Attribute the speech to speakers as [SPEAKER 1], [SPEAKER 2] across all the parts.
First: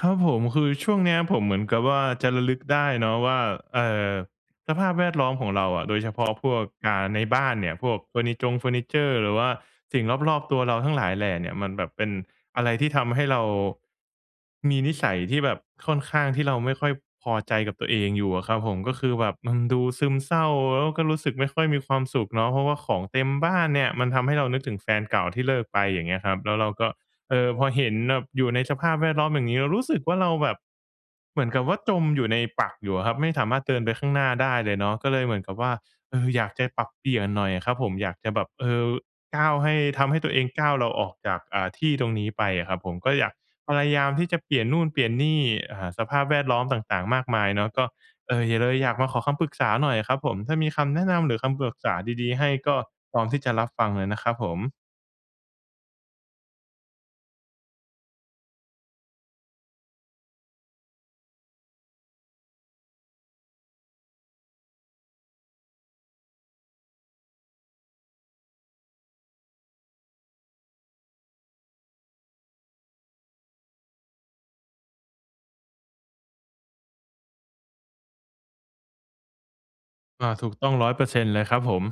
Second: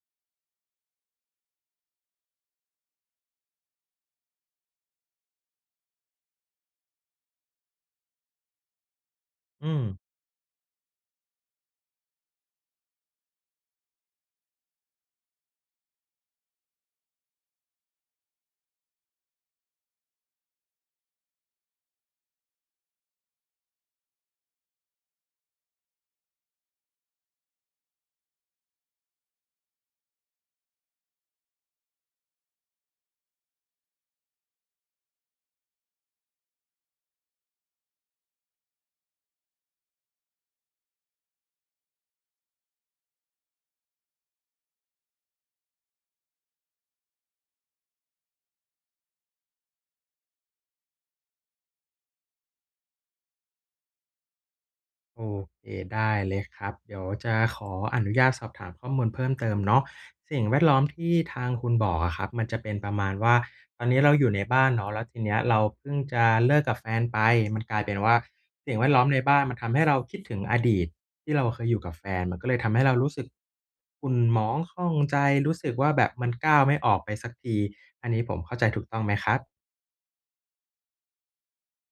[SPEAKER 1] ครับผม คือช่วงเนี้ย ผมเหมือนกับว่าจะระลึกได้เนาะว่า เอ่อ สภาพแวดล้อมของเราอะ โดยเฉพาะพวก อ่า ในบ้านเนี่ย พวกเฟอร์นิจงเฟอร์นิเจอร์ หรือว่า
[SPEAKER 2] อืม
[SPEAKER 1] สิ่งรอบ ๆ ตัวเราทั้งหลายแหล่เนี่ย มันแบบเป็นอะไรที่ทำให้เรา มีนิสัยที่แบบค่อนข้าง ที่เราไม่ค่อยพอใจกับตัวเองอยู่อะครับผม ก็คือแบบมันดูซึมเศร้า แล้วก็รู้สึกไม่ค่อยมีความสุขเนาะ เพราะว่าของเต็มบ้านเนี่ย มันทำให้เรานึกถึงแฟนเก่าที่เลิกไป อย่างเงี้ยครับ แล้วเราก็ เอ่อ พอเห็นแบบอยู่ในสภาพแวดล้อมอย่างงี้ เรารู้สึกว่า เราแบบ เหมือนกับว่าจมอยู่ในปลักอยู่อะครับ ไม่สามารถเดินไปข้างหน้าได้เลยเนาะ ก็เลยเหมือนกับว่า เอ่อ อยากจะปรับเปลี่ยนหน่อยอะครับผม อยากจะแบบ เอ่อ ก้าวให้ ทำให้ตัวเองก้าว เราออกจาก อ่า ที่ตรงนี้ไปอะครับผม ก็อยาก พยายามที่จะเปลี่ยนนู่นเปลี่ยนนี่ อ่า สภาพแวดล้อมต่าง ๆ มากมายเนาะ ก็ เอ่อ อย่า เลยอยากมาขอคำปรึกษาหน่อยอะครับผม ถ้ามีคำแนะนำ หรือคำปรึกษาดี ๆ ให้ก็พร้อมที่จะรับฟังเลยนะครับผม
[SPEAKER 2] โอเค ได้เลยครับ เดี๋ยวจะขออนุญาตสอบถามข้อมูลเพิ่มเติมเนาะ สิ่งแวดล้อมที่ทางคุณบอกอะครับ มันจะเป็นประมาณว่า ตอนนี้เราอยู่ในบ้านเนาะ แล้วทีเนี้ย เราเพิ่งจะเลิกกับแฟนไป มันกลายเป็นว่าสิ่งแวดล้อมในบ้าน มันทำให้เราคิดถึงอดีตที่เราเคยอยู่กับแฟน มันก็เลยทำให้เรารู้สึกขุ่นหมองข้องใจ รู้สึกว่าแบบมันก้าวไม่ออกไปสักที อันนี้ผมเข้าใจถูกต้องไหมครับ?
[SPEAKER 1] อา ถูกต้อง 100% เลยครับผม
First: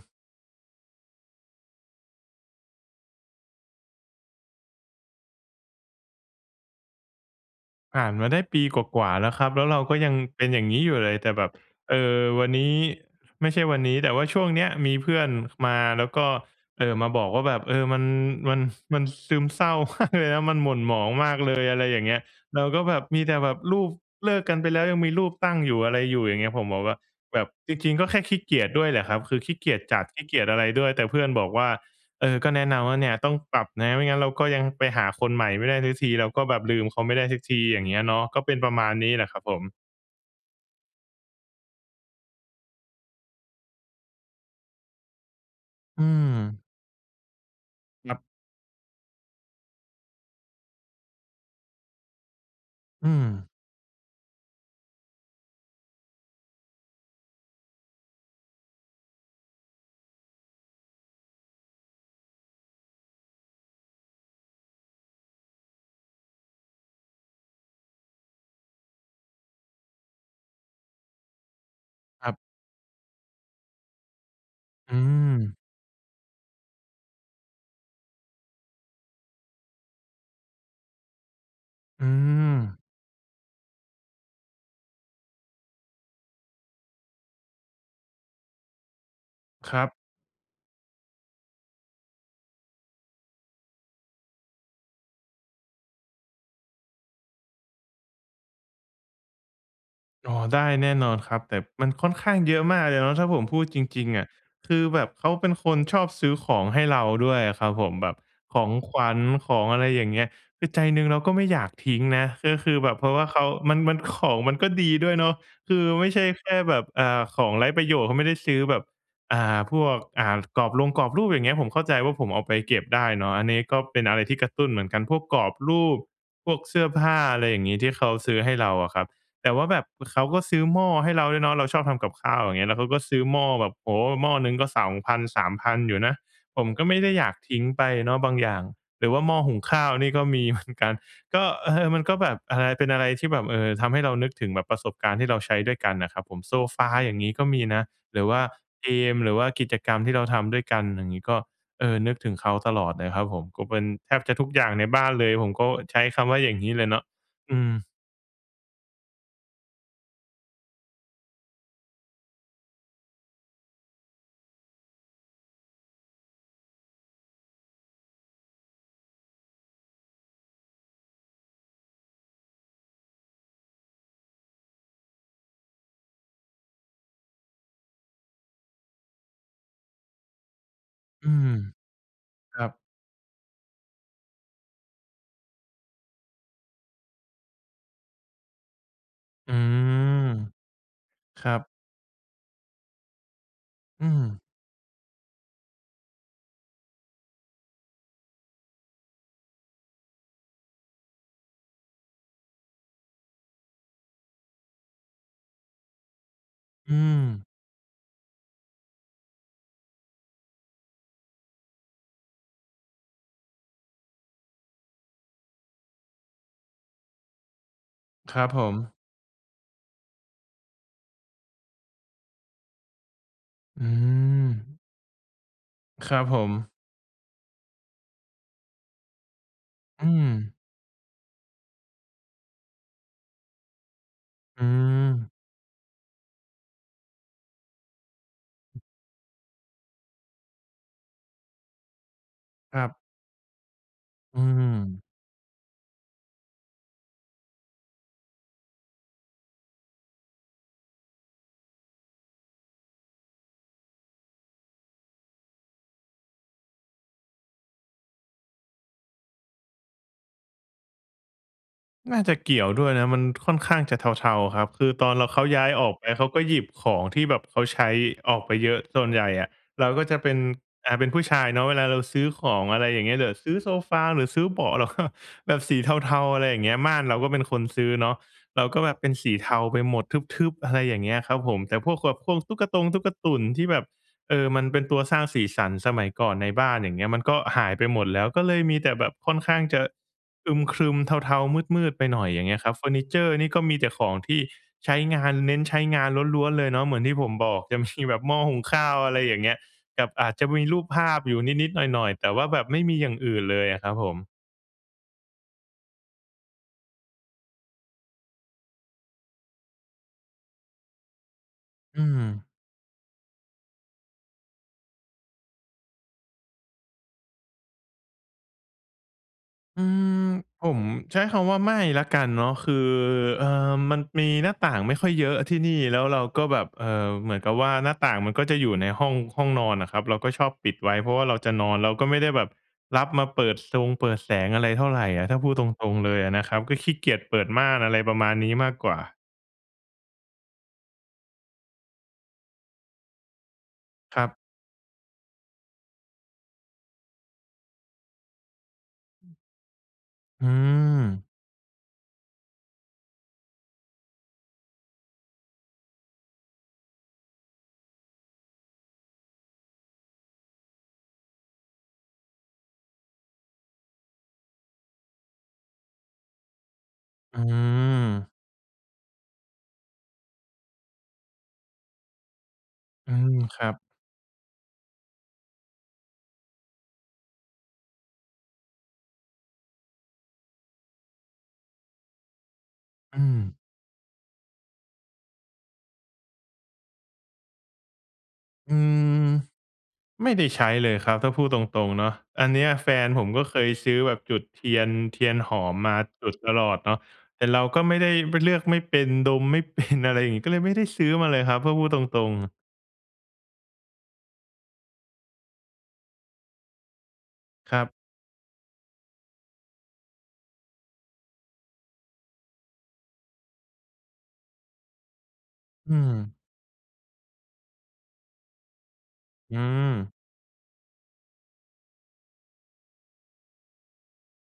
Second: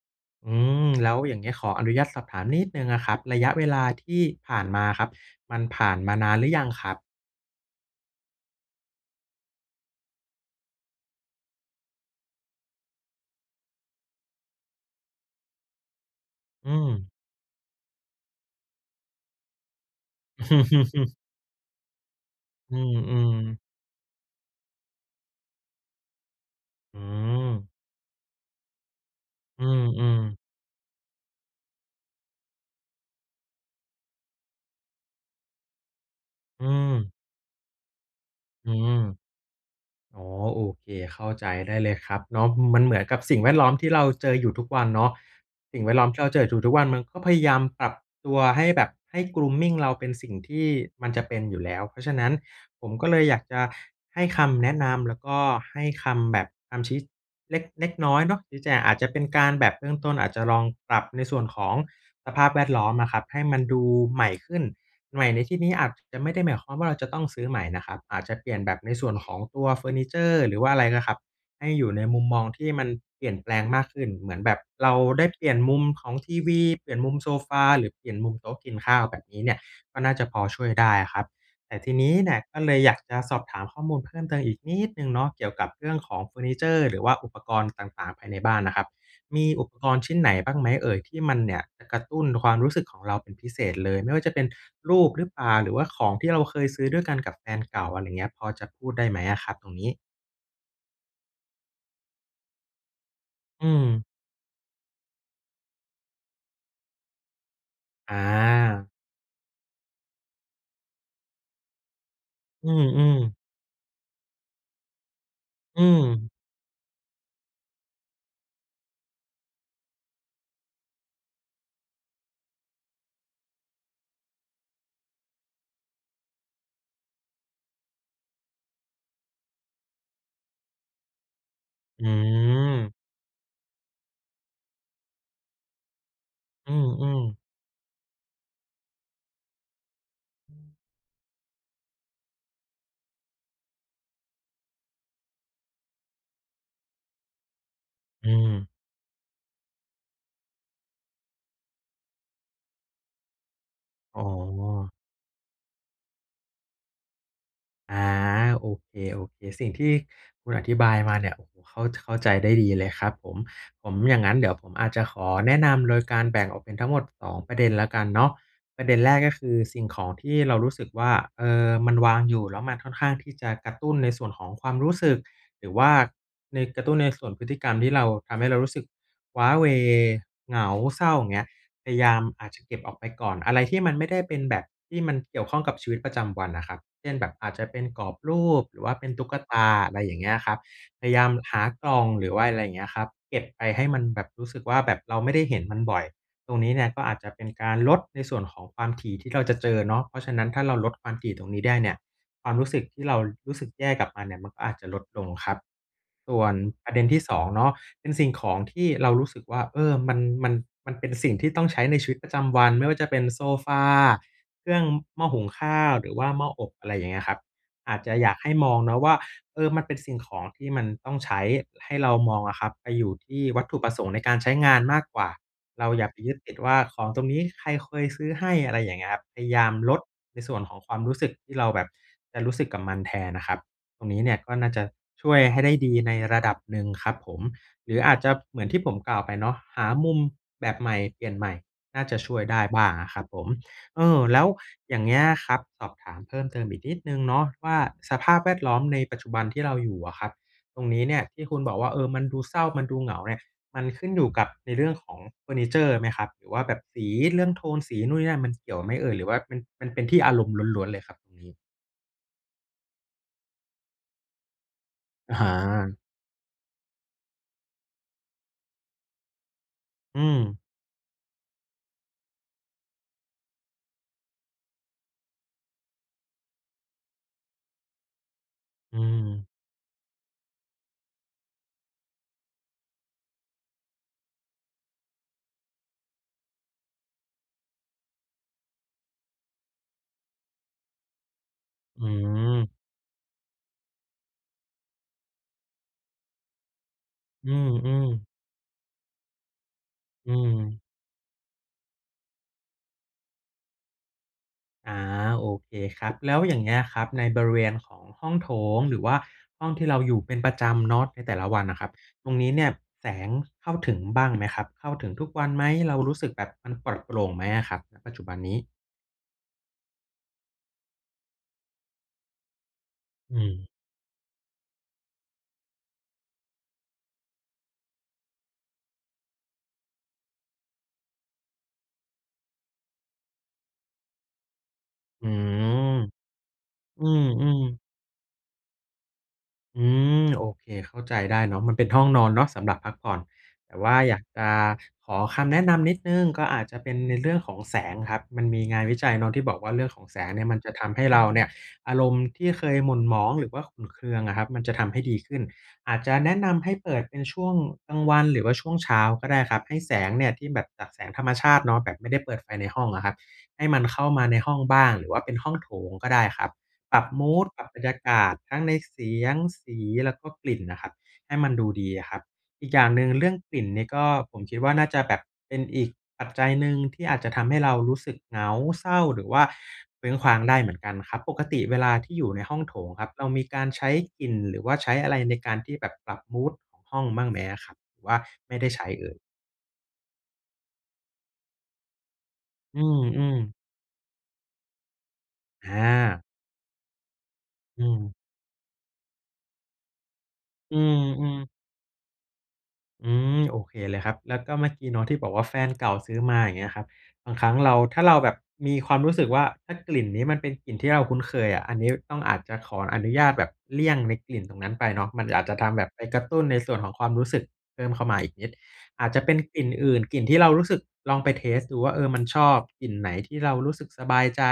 [SPEAKER 2] อืม แล้วอย่างเงี้ยขออนุญาตสอบถามนิดหนึ่งอะครับ ระยะเวลาที่ผ่านมาครับ มันผ่านมานานหรือยังครับ?
[SPEAKER 1] ผ่านมาได้ปีกว่า ๆ แล้วครับ แล้วเราก็ยังเป็นอย่างงี้อยู่เลย แต่แบบ เออ วันนี้ ไม่ใช่วันนี้ แต่ว่าช่วงเนี้ยมีเพื่อนมา แล้วก็
[SPEAKER 2] อื
[SPEAKER 1] เออ มา
[SPEAKER 2] ม
[SPEAKER 1] บอกว่าแบบ "เออ มัน มัน มันซึมเศร้า มากเลยนะ แล้วมันหม่นหมองมากเลย" อะไรอย่างเงี้ย เรา
[SPEAKER 2] อื
[SPEAKER 1] ก็แบบมีแต่แบบ
[SPEAKER 2] อ ๆ
[SPEAKER 1] รูปเลิกกันไปแล้ว ยังมีรูปตั้งอยู่ อะไรอยู่อย่างเงี้ย ผมบอกว่
[SPEAKER 2] อ
[SPEAKER 1] า
[SPEAKER 2] ื
[SPEAKER 1] แบบ
[SPEAKER 2] ม
[SPEAKER 1] จริง ๆ ก็แค่ขี้เกียจด้วยแหละครับ คือขี้
[SPEAKER 2] อื
[SPEAKER 1] เกียจจัด
[SPEAKER 2] อ
[SPEAKER 1] ขี้เก
[SPEAKER 2] ๆ
[SPEAKER 1] ียจอะไรด้วย แต่เพื่อนบอกว่า เออ ก็แนะนำว่า "เนี่ยต้องปรับนะ ไม่งั้นเราก็ยังไปหาคนใหม่ไม่ได้สักที เราก็แบ
[SPEAKER 2] อื
[SPEAKER 1] บลืมเขาไ
[SPEAKER 2] ม
[SPEAKER 1] ม่ได้สักที" อย่างเงี้ยเนาะ ก็เป็นป
[SPEAKER 2] อ
[SPEAKER 1] ระ
[SPEAKER 2] ื
[SPEAKER 1] มาณ
[SPEAKER 2] ม
[SPEAKER 1] นี้แหละครับผม
[SPEAKER 2] อ๋อ โอเค เข้าใจได้เลยครับเนาะ มันเหมือนกับสิ่งแวดล้อมที่เราเจออยู่ทุกวันเนาะ สิ่งแวด
[SPEAKER 1] อื
[SPEAKER 2] ล้อมที่เราเจออยู
[SPEAKER 1] ม
[SPEAKER 2] ่ทุก ๆ วันมันก็พยายามปรับ
[SPEAKER 1] ครับ
[SPEAKER 2] ตัวให้แบบ ให้ grooming เราเป็นสิ่งที่มันจะเป็นอยู่แล้ว เพราะฉะนั้นผมก
[SPEAKER 1] อ
[SPEAKER 2] ็
[SPEAKER 1] ื
[SPEAKER 2] เลยอยาก
[SPEAKER 1] ม
[SPEAKER 2] จะให้คำแนะนำ แล้วก็ให้คำแบบคำชี้ เล็ก เล็กน้อยเนาะ ชี้แจง อาจจะเป็นการแบบเริ่มต้น อาจจะลองปรับในส่วนของสภาพแวดล้อมอะครับ ให้มันดูใหม่ขึ้น ใหม่ในที่นี้อาจจะไม่ได้หมายความว่าเราจะต้องซื้อใหม่นะครับ อาจจะเปลี่ยนแบบในส่วนของตัวเฟอร์นิเจอร์ หรือว่าอะไรนะครับ ให้อยู่ในมุ
[SPEAKER 1] ค
[SPEAKER 2] ม
[SPEAKER 1] รับ
[SPEAKER 2] มองที่มันเปลี่ยนแปลงมากขึ้น เหมือนแบบเร
[SPEAKER 1] อื
[SPEAKER 2] าได้เปลี่ย
[SPEAKER 1] ม
[SPEAKER 2] นมุมของทีวี เปลี่ยนมุมโซฟา หรือเปลี่ยนมุมโต๊ะกินข้าวแบบนี้เนี่ย ก็น่าจะพอช่วยได้อะครับ แต่ที
[SPEAKER 1] อ
[SPEAKER 2] น
[SPEAKER 1] ื
[SPEAKER 2] ี้เนี่ยก็เล
[SPEAKER 1] ม
[SPEAKER 2] ยอยากจะสอบถามข้อมูลเพิ่มเติมอีกนิดหนึ่งเนาะ เกี่ยวกับเรื่องของเฟอร์นิเจอร์ หรือว่าอุปกรณ์ต่าง ๆ ภายในบ้านน่ะครับ มีอุ
[SPEAKER 1] ค
[SPEAKER 2] ป
[SPEAKER 1] รั
[SPEAKER 2] ก
[SPEAKER 1] บ
[SPEAKER 2] รณ์ชิ้นไหนบ้างไหมเอ่ยที่มันเนี่ยจะกระตุ้นความรู้สึกของเราเป็นพิเศษเลย ไม่ว่าจะเป็นรูปหรือเปล่า? หรือว่าของที่เราเคยซื้อด้วยกันกับแฟนเก่า อะไรอย่างเงี้ยพอจะพูดได้ไหมอะครับตรงนี้?
[SPEAKER 1] อ๋อ ได้แน่นอนครับ แต่มันค่อนข้างเยอะมากเลยเนาะ ถ้าผมพู
[SPEAKER 2] อ
[SPEAKER 1] ด
[SPEAKER 2] ื
[SPEAKER 1] จ
[SPEAKER 2] ม
[SPEAKER 1] ริง ๆ อะ คือแบบเขาเป็นคนชอบซื้อของให้เราด้วยอะครับผม แบ
[SPEAKER 2] อ
[SPEAKER 1] บของ
[SPEAKER 2] า
[SPEAKER 1] ขวัญของ อะไรอย่างเงี้ย คือใจหนึ่งเราก็ไม่อยากทิ้งนะ ก็
[SPEAKER 2] อ
[SPEAKER 1] ค
[SPEAKER 2] ื
[SPEAKER 1] ือแบบ เพรา
[SPEAKER 2] ม
[SPEAKER 1] ะว่า
[SPEAKER 2] ๆ
[SPEAKER 1] เขา มัน ๆ ของมันก็ดีด้วยเนาะ คื
[SPEAKER 2] อื
[SPEAKER 1] อไม่ใช่
[SPEAKER 2] ม
[SPEAKER 1] แค่แบบ อ่า ของไร้ประโยชน์เขาไม่ได้ซื้อแบบ อ่า พวก อ่า กรอบรงกรอบรูปอย่างเงี้ย ผมเข้าใจว่าผมเอาไปเก็บได้เนาะ อันนี้ก็เป็นอะไรที่กระตุ้นเหมือนกัน พวกกรอบรูป พวกเสื้อผ้า อะไรอย่างงี้ ที่เขาซื้อให้เราอะครับ แต่ว่าแบบเขาก็ซื้อหม้อให้เราด้วยเนาะ เราชอบท
[SPEAKER 2] อื
[SPEAKER 1] ำกับข้าวอย่างเงี้ย แล้วเขา
[SPEAKER 2] อ
[SPEAKER 1] ก็ซื้อหม้อแบบ โอ้โฮ หม้อหนึ่งก็ 2,000-3,000 อยู่นะ ผม
[SPEAKER 2] อื
[SPEAKER 1] ก็ไม่ได้
[SPEAKER 2] อ
[SPEAKER 1] อยาก
[SPEAKER 2] ๆ
[SPEAKER 1] ทิ้งไปเนาะบางอย่าง หรือว่าหม้อหุงข้าวนี่ก็มี เหมือน กัน ก็ เออ มันก็แบบอะไร เป็นอะไรที่แบบ เออ ทำให้เรานึกถึงแบบประสบการณ์ที่เราใช้ด้วยกันน่ะครับผม โซฟาอย่างงี้ก็มีนะ หรื
[SPEAKER 2] อ
[SPEAKER 1] อ
[SPEAKER 2] ื
[SPEAKER 1] ว่า
[SPEAKER 2] ม
[SPEAKER 1] เกม หรือว่ากิจกรรมที่เราทำด้วยกันอย่างงี้ก็ เออ นึกถึงเขาตลอดเลยครับผม ก็เป็นแท
[SPEAKER 2] อ
[SPEAKER 1] บ
[SPEAKER 2] ๋อ
[SPEAKER 1] จะทุกอย่างในบ้านเลย ผมก็ใช้คำว่าอย่างงี้เลยเนาะ อืม
[SPEAKER 2] อา โอเค ๆ สิ่งที่คุณอธิบายมาเนี่ย โอ้โฮ เข้า เข้าใจได้ดีเลยครับผม ผม อย่างงั้นเดี๋ยวผมอาจจะขอแนะนำโดยการแบ่งออกเป็นทั้งหมด 2 ประเด็นแล้วกันเนาะ ประเด็นแรกก็คือสิ่งของที่เรารู้สึกว่า เอ่อ มันวางอยู่แล้วมันค่อนข้างที่จะกระตุ้นในส่วนของความรู้สึก หรือว่าใน กระตุ้นในส่วนพฤติกรรมที่เรา ทำให้เรารู้สึกว้าเหว่ เหงา เศร้า อย
[SPEAKER 1] อ
[SPEAKER 2] ่
[SPEAKER 1] ื
[SPEAKER 2] างเงี้ย
[SPEAKER 1] ม
[SPEAKER 2] พยายาม อาจ
[SPEAKER 1] ค
[SPEAKER 2] จะ
[SPEAKER 1] รั
[SPEAKER 2] เ
[SPEAKER 1] บ
[SPEAKER 2] ก็บออกไปก่อน อะไรที่มันไม่ได้เป็นแบบ ที่มันเกี่ยวข้องกับชีวิตประจำวันอะครับ เช่นแบบอาจจะเป็นกรอบรูป หรือว่าเป็นตุ๊ก
[SPEAKER 1] อ
[SPEAKER 2] ต
[SPEAKER 1] ื
[SPEAKER 2] า อะไรอย่
[SPEAKER 1] ม
[SPEAKER 2] างเงี้ยครับ พยายาม
[SPEAKER 1] ครั
[SPEAKER 2] หา
[SPEAKER 1] บ
[SPEAKER 2] กล่อง หรือว่าอะไรอย่างเงี้ยครับ เก็บไปให้มัน
[SPEAKER 1] อื
[SPEAKER 2] แบบร
[SPEAKER 1] ม
[SPEAKER 2] ู้สึกว่า แบบเราไม่ได้เห็นมันบ่อย ตรงนี้เนี่ยก็อาจจะเป็นการลด ในส่วนของความถี่ที่เราจะเจอเนาะ เพราะฉะนั้นถ้าเราลดความถี่ตรงนี้ได้เนี่ย ความรู้สึกที่เรารู้สึกแย่กับมันเนี่ย มันก็อาจจะลดลงครับ ส่วนป
[SPEAKER 1] อ
[SPEAKER 2] ร
[SPEAKER 1] ื
[SPEAKER 2] ะเด็นที่ สอ
[SPEAKER 1] ม
[SPEAKER 2] ง เนาะ เป็นสิ่งของที่เรารู้สึกว่า เออ มัน มัน มันเป็นสิ่งที่ต้องใช้ในชีวิตประจำวัน ไม่ว่าจะเป็นโซฟา เครื่อง หม้อหุงข้าว หรือว่าหม้ออบ อะไรอย่างเงี้ยครับ อาจจะอยา
[SPEAKER 1] ค
[SPEAKER 2] ก
[SPEAKER 1] ร
[SPEAKER 2] ใ
[SPEAKER 1] ั
[SPEAKER 2] ห
[SPEAKER 1] บ
[SPEAKER 2] ้
[SPEAKER 1] ผ
[SPEAKER 2] มองเ
[SPEAKER 1] ม
[SPEAKER 2] นาะว่า เออ มันเป็นสิ่งของที่มันต้องใช้ ให้เรามองอะครับ ไปอยู่ที่วัตถุ
[SPEAKER 1] อื
[SPEAKER 2] ประสงค์ในการใช
[SPEAKER 1] ม
[SPEAKER 2] ้งานมากกว่า เราอย่า
[SPEAKER 1] ค
[SPEAKER 2] ไ
[SPEAKER 1] ร
[SPEAKER 2] ป
[SPEAKER 1] ับ
[SPEAKER 2] ยึ
[SPEAKER 1] ผ
[SPEAKER 2] ดติดว
[SPEAKER 1] ม
[SPEAKER 2] ่าของตรงนี้ใครเคยซื้อให้ อะไรอย่างเงี้ยครับ พยายามลด
[SPEAKER 1] อื
[SPEAKER 2] ในส
[SPEAKER 1] ม
[SPEAKER 2] ่วนของความรู้สึกที่เราแบบจะรู้สึกกับมันแทนน่ะครับ ตรงนี้เนี่ยก็
[SPEAKER 1] อื
[SPEAKER 2] น่าจะช่
[SPEAKER 1] ม
[SPEAKER 2] วยให้ได้ดีในระดับหนึ่งครับผม หรืออาจจะ เหมือนที่ผมกล่าวไปเนาะ หามุมแบบใหม่เปลี่ยนใหม่น่าจะช่วยได้
[SPEAKER 1] ค
[SPEAKER 2] บ
[SPEAKER 1] ร
[SPEAKER 2] ้
[SPEAKER 1] ั
[SPEAKER 2] า
[SPEAKER 1] บ
[SPEAKER 2] งอะครับผม เออ แ
[SPEAKER 1] อ
[SPEAKER 2] ล
[SPEAKER 1] ื
[SPEAKER 2] ้วอย่
[SPEAKER 1] ม
[SPEAKER 2] างเงี้ยครับ สอบถามเพิ่มเติมอีกนิดหนึ่งเนาะ ว่าสภาพแวดล้อมในปัจจุบันที่เราอยู่อะครับ ตรงนี้เนี่ยที่คุณบอกว่า เออ มันดูเศร้า มันดูเหงาเนี่ย มันขึ้นอยู่กับในเรื่องของเฟอร์นิเจอร์ไหมครับ หรือว่าแบบสีเรื่องโทนสีนู่นนี่นั่นมันเกี่ยวไหมเอ่ย หรือว่ามัน มันเป็นที่อารมณ์ล้วน ๆ เลยครับตรงนี้?
[SPEAKER 1] น่าจะเกี่ยวด้วยนะ มันค่อนข้างจะเทา ๆ ครับ คือตอนเรา
[SPEAKER 2] อะ
[SPEAKER 1] เข
[SPEAKER 2] ฮ
[SPEAKER 1] าย้ายอ
[SPEAKER 2] ะ
[SPEAKER 1] อกไป เขาก็หยิบของที่แบบเขาใช้ออกไปเยอะ ส่วนใหญ่อะเราก็จ
[SPEAKER 2] อ
[SPEAKER 1] ะ
[SPEAKER 2] ื
[SPEAKER 1] เป็น
[SPEAKER 2] ม
[SPEAKER 1] อ่า เป็นผู้ชายเนาะ เวลาเราซื้อของ อะไรอย่างเงี้ย เดี๋ยวซื้อโซฟาหรือซื้อเบาะ เราก็ แบบสีเทา ๆ อะไรอย่างเงี้ย ม่านเราก็เป็นคนซื้อเนาะ เราก็แบ
[SPEAKER 2] อื
[SPEAKER 1] บเป็นสี
[SPEAKER 2] ม
[SPEAKER 1] เทาไปหมด ทึบ ๆ อะไรอย่างเงี้ยครับผม แต่พวกขวบพวงตุ๊กตงตุ๊กตุ่นที่แบบ เออ มันเป็นตัวสร้างสีสันสมัยก่อนในบ้าน อย่างเงี้ย มันก็หายไปหมดแล้ว ก็เลยมีแต่แบบค่อนข้างจะ อึมครึม เทา ๆ มืด
[SPEAKER 2] อ
[SPEAKER 1] ๆ ไ
[SPEAKER 2] ื
[SPEAKER 1] ปหน่อย อย่างเงี้ยคร
[SPEAKER 2] ม
[SPEAKER 1] ับ เฟอร์นิเชอร์นี่ก็มีแต่ของที่ใช้งาน เน้นใช้งานล้วน ๆ เลยเนาะ เหมือนที่ผม
[SPEAKER 2] อ
[SPEAKER 1] บ
[SPEAKER 2] ื
[SPEAKER 1] อก จะมี
[SPEAKER 2] ม
[SPEAKER 1] แบ
[SPEAKER 2] ๆ
[SPEAKER 1] บหม้อหุงข้าว อะไรอย่างเงี้ย กับอ
[SPEAKER 2] อ
[SPEAKER 1] า
[SPEAKER 2] ื
[SPEAKER 1] จจะมีรู
[SPEAKER 2] ม
[SPEAKER 1] ปภาพอยู่นิด ๆ หน่อย ๆ แต่ว่าแบบไม่มีอย่างอื่นเลยอะครับผม
[SPEAKER 2] อา โอเคครับ แล้วอย่างเงี้ยครับในบริเวณของห้องโถง หรือว่าห้องที่เราอยู่เป็นประจำเนาะ ในแต่ละวันน่ะครับ
[SPEAKER 1] อื
[SPEAKER 2] ตรง
[SPEAKER 1] ม
[SPEAKER 2] นี้เนี่ยแสงเข้าถึงบ้าง ไหมครับ? เข้าถึงทุกวันไหม? เรารู้สึกแบบ มันปลอดโปร่งไหมอะครับ ณ ปัจจุบันนี้?
[SPEAKER 1] อืม ผมใช้คำว่าไม่แล้วกันเนาะ คือ
[SPEAKER 2] อื
[SPEAKER 1] เออ
[SPEAKER 2] ม
[SPEAKER 1] มันมีหน้าต่างไม่ค่อยเยอะที่นี่ แล้วเราก็แบบ เอ่อ เหมือนกับว่าหน้าต่างมันก็จะอยู่ในห้อง ห้องนอนน่ะครับ เราก็ชอบปิดไว้ เพราะว่าเราจะนอน เราก็ไม่ได้แบบรับมาเปิดซงเปิดแสงอะไรเท่าไรอ
[SPEAKER 2] อ
[SPEAKER 1] ะ
[SPEAKER 2] ื
[SPEAKER 1] ถ้าพูดตร
[SPEAKER 2] ม
[SPEAKER 1] ง ๆ เลยอะนะครับ ก็ขี้
[SPEAKER 2] อ
[SPEAKER 1] เ
[SPEAKER 2] ื
[SPEAKER 1] กียจเปิดม
[SPEAKER 2] ม
[SPEAKER 1] ่าน
[SPEAKER 2] ๆ
[SPEAKER 1] อะไรประมาณนี้มากกว่า
[SPEAKER 2] อืม โอเค เข้าใจได้เนาะ มันเป็นห้องนอนเนาะสำหรับพักผ่อน แต่ว่าอย
[SPEAKER 1] ค
[SPEAKER 2] า
[SPEAKER 1] รั
[SPEAKER 2] ก
[SPEAKER 1] บ
[SPEAKER 2] จะขอคำแนะนำนิดหนึ่ง ก็อาจจะเป็นในเรื่องของแสงครับ มันมีงานวิจัยเนาะ ที่บอกว่าเรื่องของแสงเน
[SPEAKER 1] อ
[SPEAKER 2] ี่
[SPEAKER 1] ื
[SPEAKER 2] ย มันจะทำให้เร
[SPEAKER 1] ม
[SPEAKER 2] าเนี่ย อารมณ์ที่เคยหม่นหมองหรือว่าขุ่นเคืองอะครับ มันจะทำให้ดีขึ้น อาจจะแนะนำให้เปิดเป็นช่วงกลางวัน หรือว่าช่วงเช้าก็ได้ครับ ให้แสงเนี่ย ที่แบบจากแสงธรรมชาติเนาะ แบบไม่ได้เปิดไฟในห้องอะครับ ให้มันเข้ามาในห้องบ้าง หรือว่าเป็นห้องโถงก็ได้ครับ ปรับมู
[SPEAKER 1] อื
[SPEAKER 2] ด ปรับบรรยากา
[SPEAKER 1] ม
[SPEAKER 2] ศ ทั้งในเสียง สี แล้วก็กลิ่นน่ะครับ ให้มันดูดีอะครับ อีกอย่างหนึ่
[SPEAKER 1] อ
[SPEAKER 2] ง
[SPEAKER 1] ื
[SPEAKER 2] เรื่อ
[SPEAKER 1] ม
[SPEAKER 2] งกล
[SPEAKER 1] ค
[SPEAKER 2] ิ่
[SPEAKER 1] ร
[SPEAKER 2] น
[SPEAKER 1] ับ
[SPEAKER 2] นี่ก็ ผมคิดว่าน่าจะแบบเป็นอีกปัจจัยหนึ่ง ที่อาจจะทำให้เรารู้สึกเหงา เศร้า หรือว่าเคว้งคว้างได้เหมือนกันครับ ปกติเวลาที่อยู่ในห้องโถงครับ
[SPEAKER 1] อื
[SPEAKER 2] เรามี
[SPEAKER 1] ม
[SPEAKER 2] การใช้กลิ่น หรือว่าใช้อะไรในการที่แบบปรับมูดของห้องบ้างไหมอะครับ? หรือว่าไม่ได
[SPEAKER 1] อ
[SPEAKER 2] ้
[SPEAKER 1] ื
[SPEAKER 2] ใช้เ
[SPEAKER 1] ม
[SPEAKER 2] อ่ย?
[SPEAKER 1] ไม่ได้ใช้เลยครับ ถ้าพูดตรง ๆ เนาะ อันเนี้ย
[SPEAKER 2] อื
[SPEAKER 1] แฟนผม
[SPEAKER 2] ม
[SPEAKER 1] ก็
[SPEAKER 2] ๆ
[SPEAKER 1] เคยซื้อแบบจุดเทียน เทียนหอ
[SPEAKER 2] อ
[SPEAKER 1] มมา
[SPEAKER 2] า
[SPEAKER 1] จุดตลอดเนาะ แต่เราก
[SPEAKER 2] อ
[SPEAKER 1] ็
[SPEAKER 2] ื
[SPEAKER 1] ไม่ได้
[SPEAKER 2] ม
[SPEAKER 1] ไม่ เลือกไม่เป็นดมไม่ เป็น อะไรอย่างงี้ ก็เลยไม
[SPEAKER 2] อ
[SPEAKER 1] ่
[SPEAKER 2] ื
[SPEAKER 1] ได้ซื้อมาเ
[SPEAKER 2] ม
[SPEAKER 1] ลย
[SPEAKER 2] ๆ
[SPEAKER 1] ครับ ถ้าพูดตรง ๆ
[SPEAKER 2] อืม โอเคเลยครับ แล้วก็เมื่อกี้เนาะที่บอกว่า แฟน เก่าซื้อมา อย่างเงี้ยครับ บางครั้งเร
[SPEAKER 1] ค
[SPEAKER 2] า
[SPEAKER 1] รับ
[SPEAKER 2] ถ้าเรา แบบมีความรู้สึกว่า ถ้ากลิ่นนี้มันเป็นกลิ่นที่เราคุ้นเคยอะ อันนี้ ต้องอาจจะขออนุญาตแบบเลี่ยงในกลิ่นตรงนั้นไปเนาะ มันอาจ จะทำแบบ
[SPEAKER 1] อื
[SPEAKER 2] ไปกระ
[SPEAKER 1] ม
[SPEAKER 2] ตุ้นในส่วนของความรู้สึกเพิ่มเข้ามาอีก นิด อาจจะเป็น
[SPEAKER 1] อ
[SPEAKER 2] ก
[SPEAKER 1] ื
[SPEAKER 2] ลิ่นอื่น
[SPEAKER 1] ม
[SPEAKER 2] กลิ่นที่เรารู้สึก ลองไปเทสต์ดูว่า เออ มัน ชอบกลิ่นไหน ที่เรารู้สึกสบายใจ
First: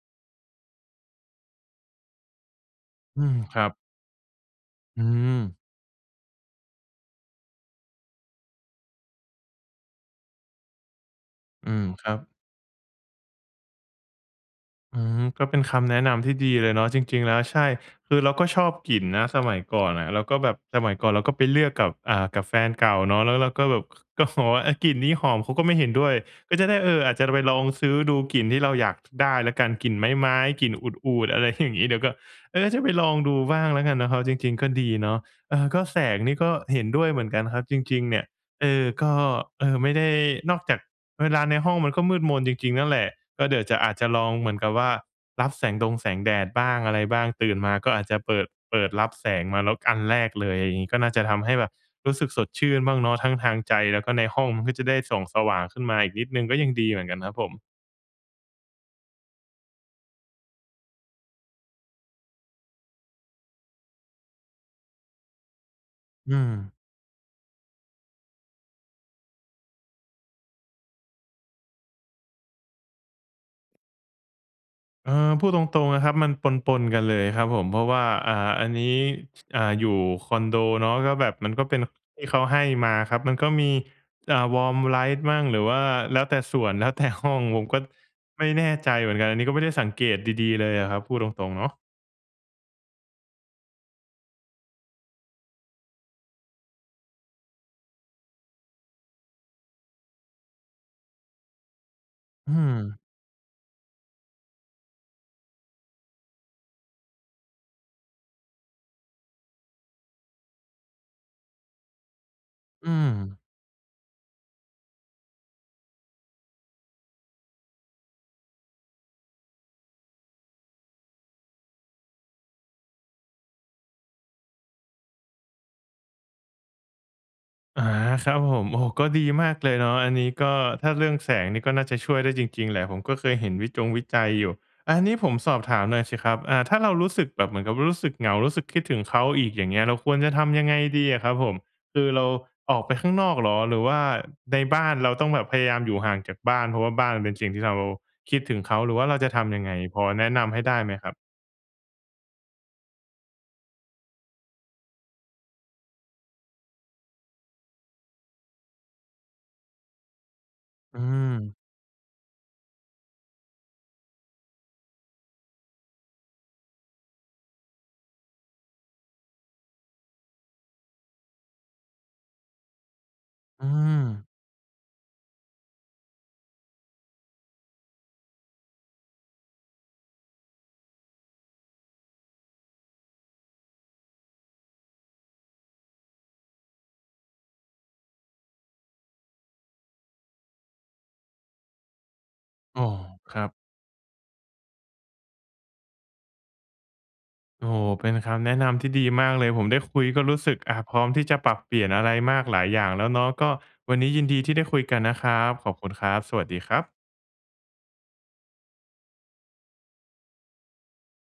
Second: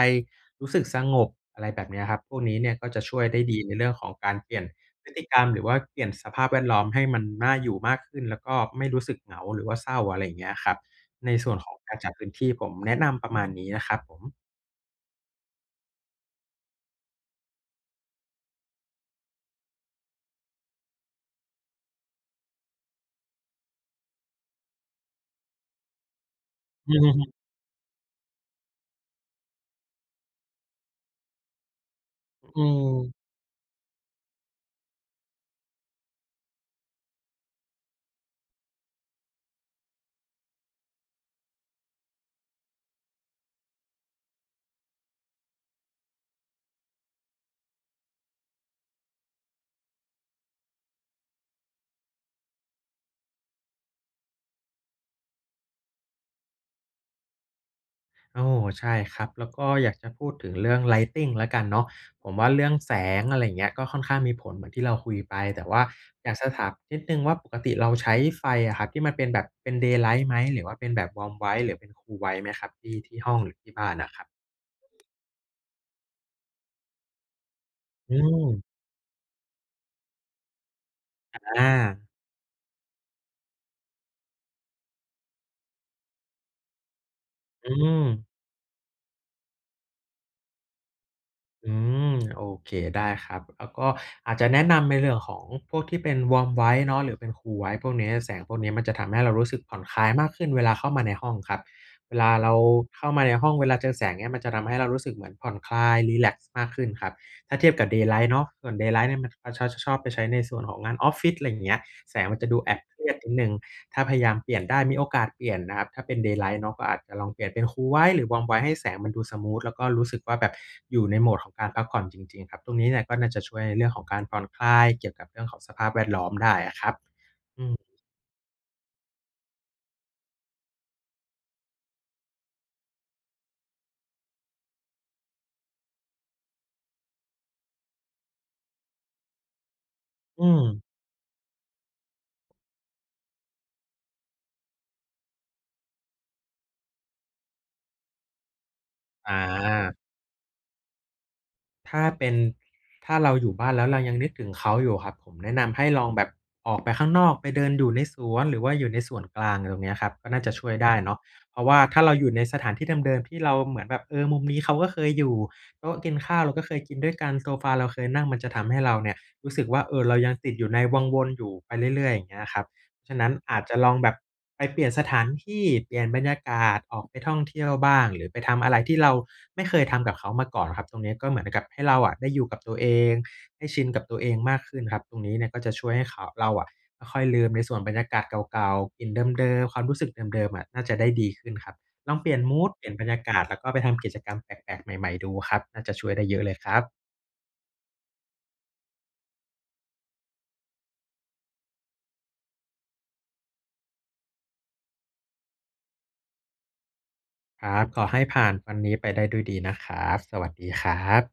[SPEAKER 2] รู้สึกสงบ อะไรแบบเนี้ยครับ พวกนี้เนี่ยก็จะช่
[SPEAKER 1] อื
[SPEAKER 2] วย
[SPEAKER 1] ม
[SPEAKER 2] ได้ด
[SPEAKER 1] ค
[SPEAKER 2] ี
[SPEAKER 1] รั
[SPEAKER 2] ใ
[SPEAKER 1] บ
[SPEAKER 2] นเรื่องของการเปลี่ยน
[SPEAKER 1] อื
[SPEAKER 2] พฤติกรรม
[SPEAKER 1] ม
[SPEAKER 2] หรือว่าเปลี่ยนสภาพแวดล้อมให้มันน่าอยู่มากขึ้น แล้วก็ไม่ รู้สึกเหงาหรือว่าเศร้า อะไรอย่างเงี้ยครับ ในส่วนข
[SPEAKER 1] อื
[SPEAKER 2] อง
[SPEAKER 1] ม
[SPEAKER 2] การ
[SPEAKER 1] ค
[SPEAKER 2] จั
[SPEAKER 1] รั
[SPEAKER 2] ด
[SPEAKER 1] บ
[SPEAKER 2] พื้นที่ผมแนะนำประมาณ นี้นะครับผม
[SPEAKER 1] อืม ก็เป็นคำแนะนำที่ดีเลยเนาะ จริง ๆ แล้ว ใช่ คือเราก็ชอบกลิ่นนะ สมัยก่อนอะ แล้วก็แบบสมัยก่อนเราก็ไปเลือกกับ อ่า กับแฟนเก่าเนาะ แล้วเราก็แบบ ก็บอก ว่า "อะ กลิ่นนี้หอม" เขาก็ไม่เห็นด้วย ก็จะได้ เออ อาจจะไปลองซื้อดู กลิ่นที่เราอยากได้แล้วกัน กลิ่นไม้ ๆ กลิ่น عود عود อะไรอย่างงี้ เดี๋ยวก็ เ
[SPEAKER 2] อ
[SPEAKER 1] ออ จะไปล
[SPEAKER 2] ืม
[SPEAKER 1] องดูบ้างแล้วกันนะครับ จริง ๆ ก็ดีเนาะ เออ ก็แสงนี้ก็เห็นด้วยเหมือนกันครับ จริง ๆ เนี่ย เออ ก็ เออ ไม่ได้ นอกจากเวลาในห้องมันก็มืดมนจริง ๆ นั่นแหละ ก็เดี๋ยวจะ อาจจะลองเหมือนกับว่า รับแสงดงแสงแดดบ้างอะไรบ้าง ตื่นมาก็อาจจะเปิด เปิดรับแสงมาแล้วอันแรกเลย อย่างงี้ ก็น่าจะทำให้แบบรู้สึกสดชื่นบ้างเนาะ ทั้งทางใจ แล้วก็ในห้องมันก็จะได้ส่องสว่างขึ้นมาอีกนิดหนึ่งก็ยังดีเหมือนกันครับผม
[SPEAKER 2] โอ้โฮ ใช่ครับ แล้วก็อยากจะพูดถึงเรื่อง lighting ละกันเนาะ ผมว่าเรื่องแสง อะไรอย่างเงี้ย ก็ค่อนข้างมีผลเหมือนที่เราคุยไป แต่ว่าอย
[SPEAKER 1] อ
[SPEAKER 2] า
[SPEAKER 1] ื
[SPEAKER 2] กจะถา
[SPEAKER 1] ม
[SPEAKER 2] มนิดหนึ่งว่า ปกติเราใช้ไฟอะครับที่มันเป็นแบบเป็น daylight ไหม หรือว่าเป็นแบบ warm white หรือเป็น cool white ไหมครับ ที่ ที่ห้องหรือที่บ้านอะครับ?
[SPEAKER 1] เออ พูดตรง ๆ นะครับ มันปน ๆ กันเลยครับผม เพราะว่า
[SPEAKER 2] อื
[SPEAKER 1] อ่า
[SPEAKER 2] ม
[SPEAKER 1] อันนี้ ช อ่า อยู่คอนโดเนาะ ก็แบบมัน
[SPEAKER 2] อ
[SPEAKER 1] ก็เป็น
[SPEAKER 2] า
[SPEAKER 1] ที่เขาให้มาครับ มันก็มี อะ warm light มั่ง หรือว่าแล้วแต่ส่วน แล้วแต่ห้อง ผม
[SPEAKER 2] อื
[SPEAKER 1] ก็
[SPEAKER 2] ม
[SPEAKER 1] ไม่แน่ใจเหมือนกัน อันนี้ก็ไม่ได้สังเกตดี ๆ เลยอะครับ พูดตรง ๆ เนา
[SPEAKER 2] อ
[SPEAKER 1] ะ
[SPEAKER 2] ืม โอเค ได้ครับ แล้วก็อาจจะแนะนำในเรื่องของพวกที่เป็น warm white เนาะ หรือเป็น cool white พวกนี้ แสงพวกเนี้ยมันจะทำให้เรารู้สึกผ่อนคลายมากขึ้นเวลาเข้ามาในห้องครับ เวลาเร
[SPEAKER 1] อื
[SPEAKER 2] าเ
[SPEAKER 1] ม
[SPEAKER 2] ข้ามาในห้อง เวลาเจอแสงเนี้ยมันจะทำให้เรารู้สึกเหมือนผ่อนคลาย รีแลกซ์มากขึ้นครับ ถ้าเทียบกับ daylight เนาะ ส่วน daylight เนี่ยมัน เขา ช ชอ ชอบไปใช้ในส่วนของงานออฟฟิศ อะไรอย่างเงี้ย แสงมันจะดูแอบ
[SPEAKER 1] อื
[SPEAKER 2] เครียดนิด
[SPEAKER 1] ม
[SPEAKER 2] หนึ่ง ถ้าพยายามเปลี่ยนได้ มีโอกาสเปลี่ยนนะครับ ถ้าเป็น daylight เนาะ ก็อาจจะลองเปลี่ยนเป็น cool white หรือ warm white ให้แสงมันดูสมูท แล้วก็รู้สึกว่าแบบอยู่ในโหมดของการพักผ่อนจริง ๆ ครับ ตรงนี้เนี่ยก็น่าจะช่วยในเรื่องของการผ่อนคลาย เกี่ยวกับเรื่องของสภาพแวดล้อมได้อะครับ อืม
[SPEAKER 1] อา ครับผม โอ้โฮ ก็ดีมากเลยเนาะ อันนี้ก็ ถ้าเรื่องแสงนี่ก็น่าจะช่วยได้จริง ๆ แหละ ผมก็เคยเห็นวิจงวิจัยอยู่ อันนี้ผมสอบถามหน่อยสิครับ อ่า ถ้าเรารู้สึกแบบเหมือนกับว่ารู้สึกเหงา รู้สึกคิดถึงเขาอีกอย่างเงี้ย เราควรจะ
[SPEAKER 2] อ
[SPEAKER 1] ท
[SPEAKER 2] ื
[SPEAKER 1] ำยังไง
[SPEAKER 2] ม
[SPEAKER 1] ดีอะครับผม? คือเราออกไปข้างนอกเหรอ? หรือว่าในบ้านเราต้องแบบพยายามอยู่ห่างจากบ้าน เพราะว่าบ้านมันเป็นสิ่งที่เราคิดถึงเขา หรือว่าเราจะทำยังไง
[SPEAKER 2] อา
[SPEAKER 1] พอแนะนำให้ได้ไหมครับ?
[SPEAKER 2] ถ้าเป็น ถ้าเราอยู่บ้าน แล้วเรายังนึกถึงเขาอยู่อะครับ ผมแนะนำให้ลองแบบออกไปข้างนอก ไปเดินอยู่ในสวน หรือว่าอยู่ในส่วนกลาง อะไรตรงเนี้ยครับ ก็น่าจะช่วยได้
[SPEAKER 1] อื
[SPEAKER 2] เนาะ เ
[SPEAKER 1] ม
[SPEAKER 2] พราะว่าถ้าเราอยู่ในสถานที่เดิม ๆ ที่เราเหมือนแบบ เออ มุมนี้เขาก็เคยอยู่ โต๊ะกินข้าวเราก็เคยกินด้วยกัน โซฟาเราเคยนั่ง มันจะทำให้เราเนี่ยรู้สึกว่า เออ เรายังติดอยู่ในวังวนอยู่ไปเรื่อย ๆ อย่างเงี้ยครับ ฉะนั้นอา
[SPEAKER 1] อ
[SPEAKER 2] จ
[SPEAKER 1] ื
[SPEAKER 2] จะลองแบบ
[SPEAKER 1] ม
[SPEAKER 2] ไปเปลี่ยนสถานที่ เปลี่ยนบรรยากาศ ออกไปท่องเที่ยวบ้าง หรือไปทำอะไรที่เราไม่เคยทำกับเขามาก่อนอะครับ ตรงเนี้ยก็เหมือนกับให้เราอะได้อยู่กับตัวเอง ได้ชินกับตัวเองมากขึ้นครับ ตรงนี้เนี่ยก็จะช่วยให้เขา เราอะค่อย ๆ ลืมในส่วนบรรยากาศเก่า ๆ กลิ่นเดิม ๆ ความรู้สึกเดิม ๆ อะน่าจะได้ดีขึ้นครับ ลองเปลี่ยนมูด
[SPEAKER 1] อ
[SPEAKER 2] เ
[SPEAKER 1] ๋
[SPEAKER 2] ป
[SPEAKER 1] อ
[SPEAKER 2] ลี่ยนบรรยาก
[SPEAKER 1] ค
[SPEAKER 2] า
[SPEAKER 1] ร
[SPEAKER 2] ศ
[SPEAKER 1] ับ
[SPEAKER 2] แล้วก็ไปทำกิจกรรมแปลก ๆ ใหม่ ๆ ดูครับ น่าจะช่วยได้เยอะเลยครับ
[SPEAKER 1] โอ้โฮ เป็นคำแนะนำที่ดีมากเลย ผมได้คุยก็รู้สึก อะ พร้อมที่จะปรับเปลี่ยนอะไรมากหลายอย่างแล้วเนาะ ก็วันนี้ยินดีที่ได้คุยกันนะครับ ขอบคุณครับ สวัสดีครับ
[SPEAKER 2] ครับ ขอให้ผ่านวันนี้ไปได้ด้วยดีนะครับ สวัสดีครับ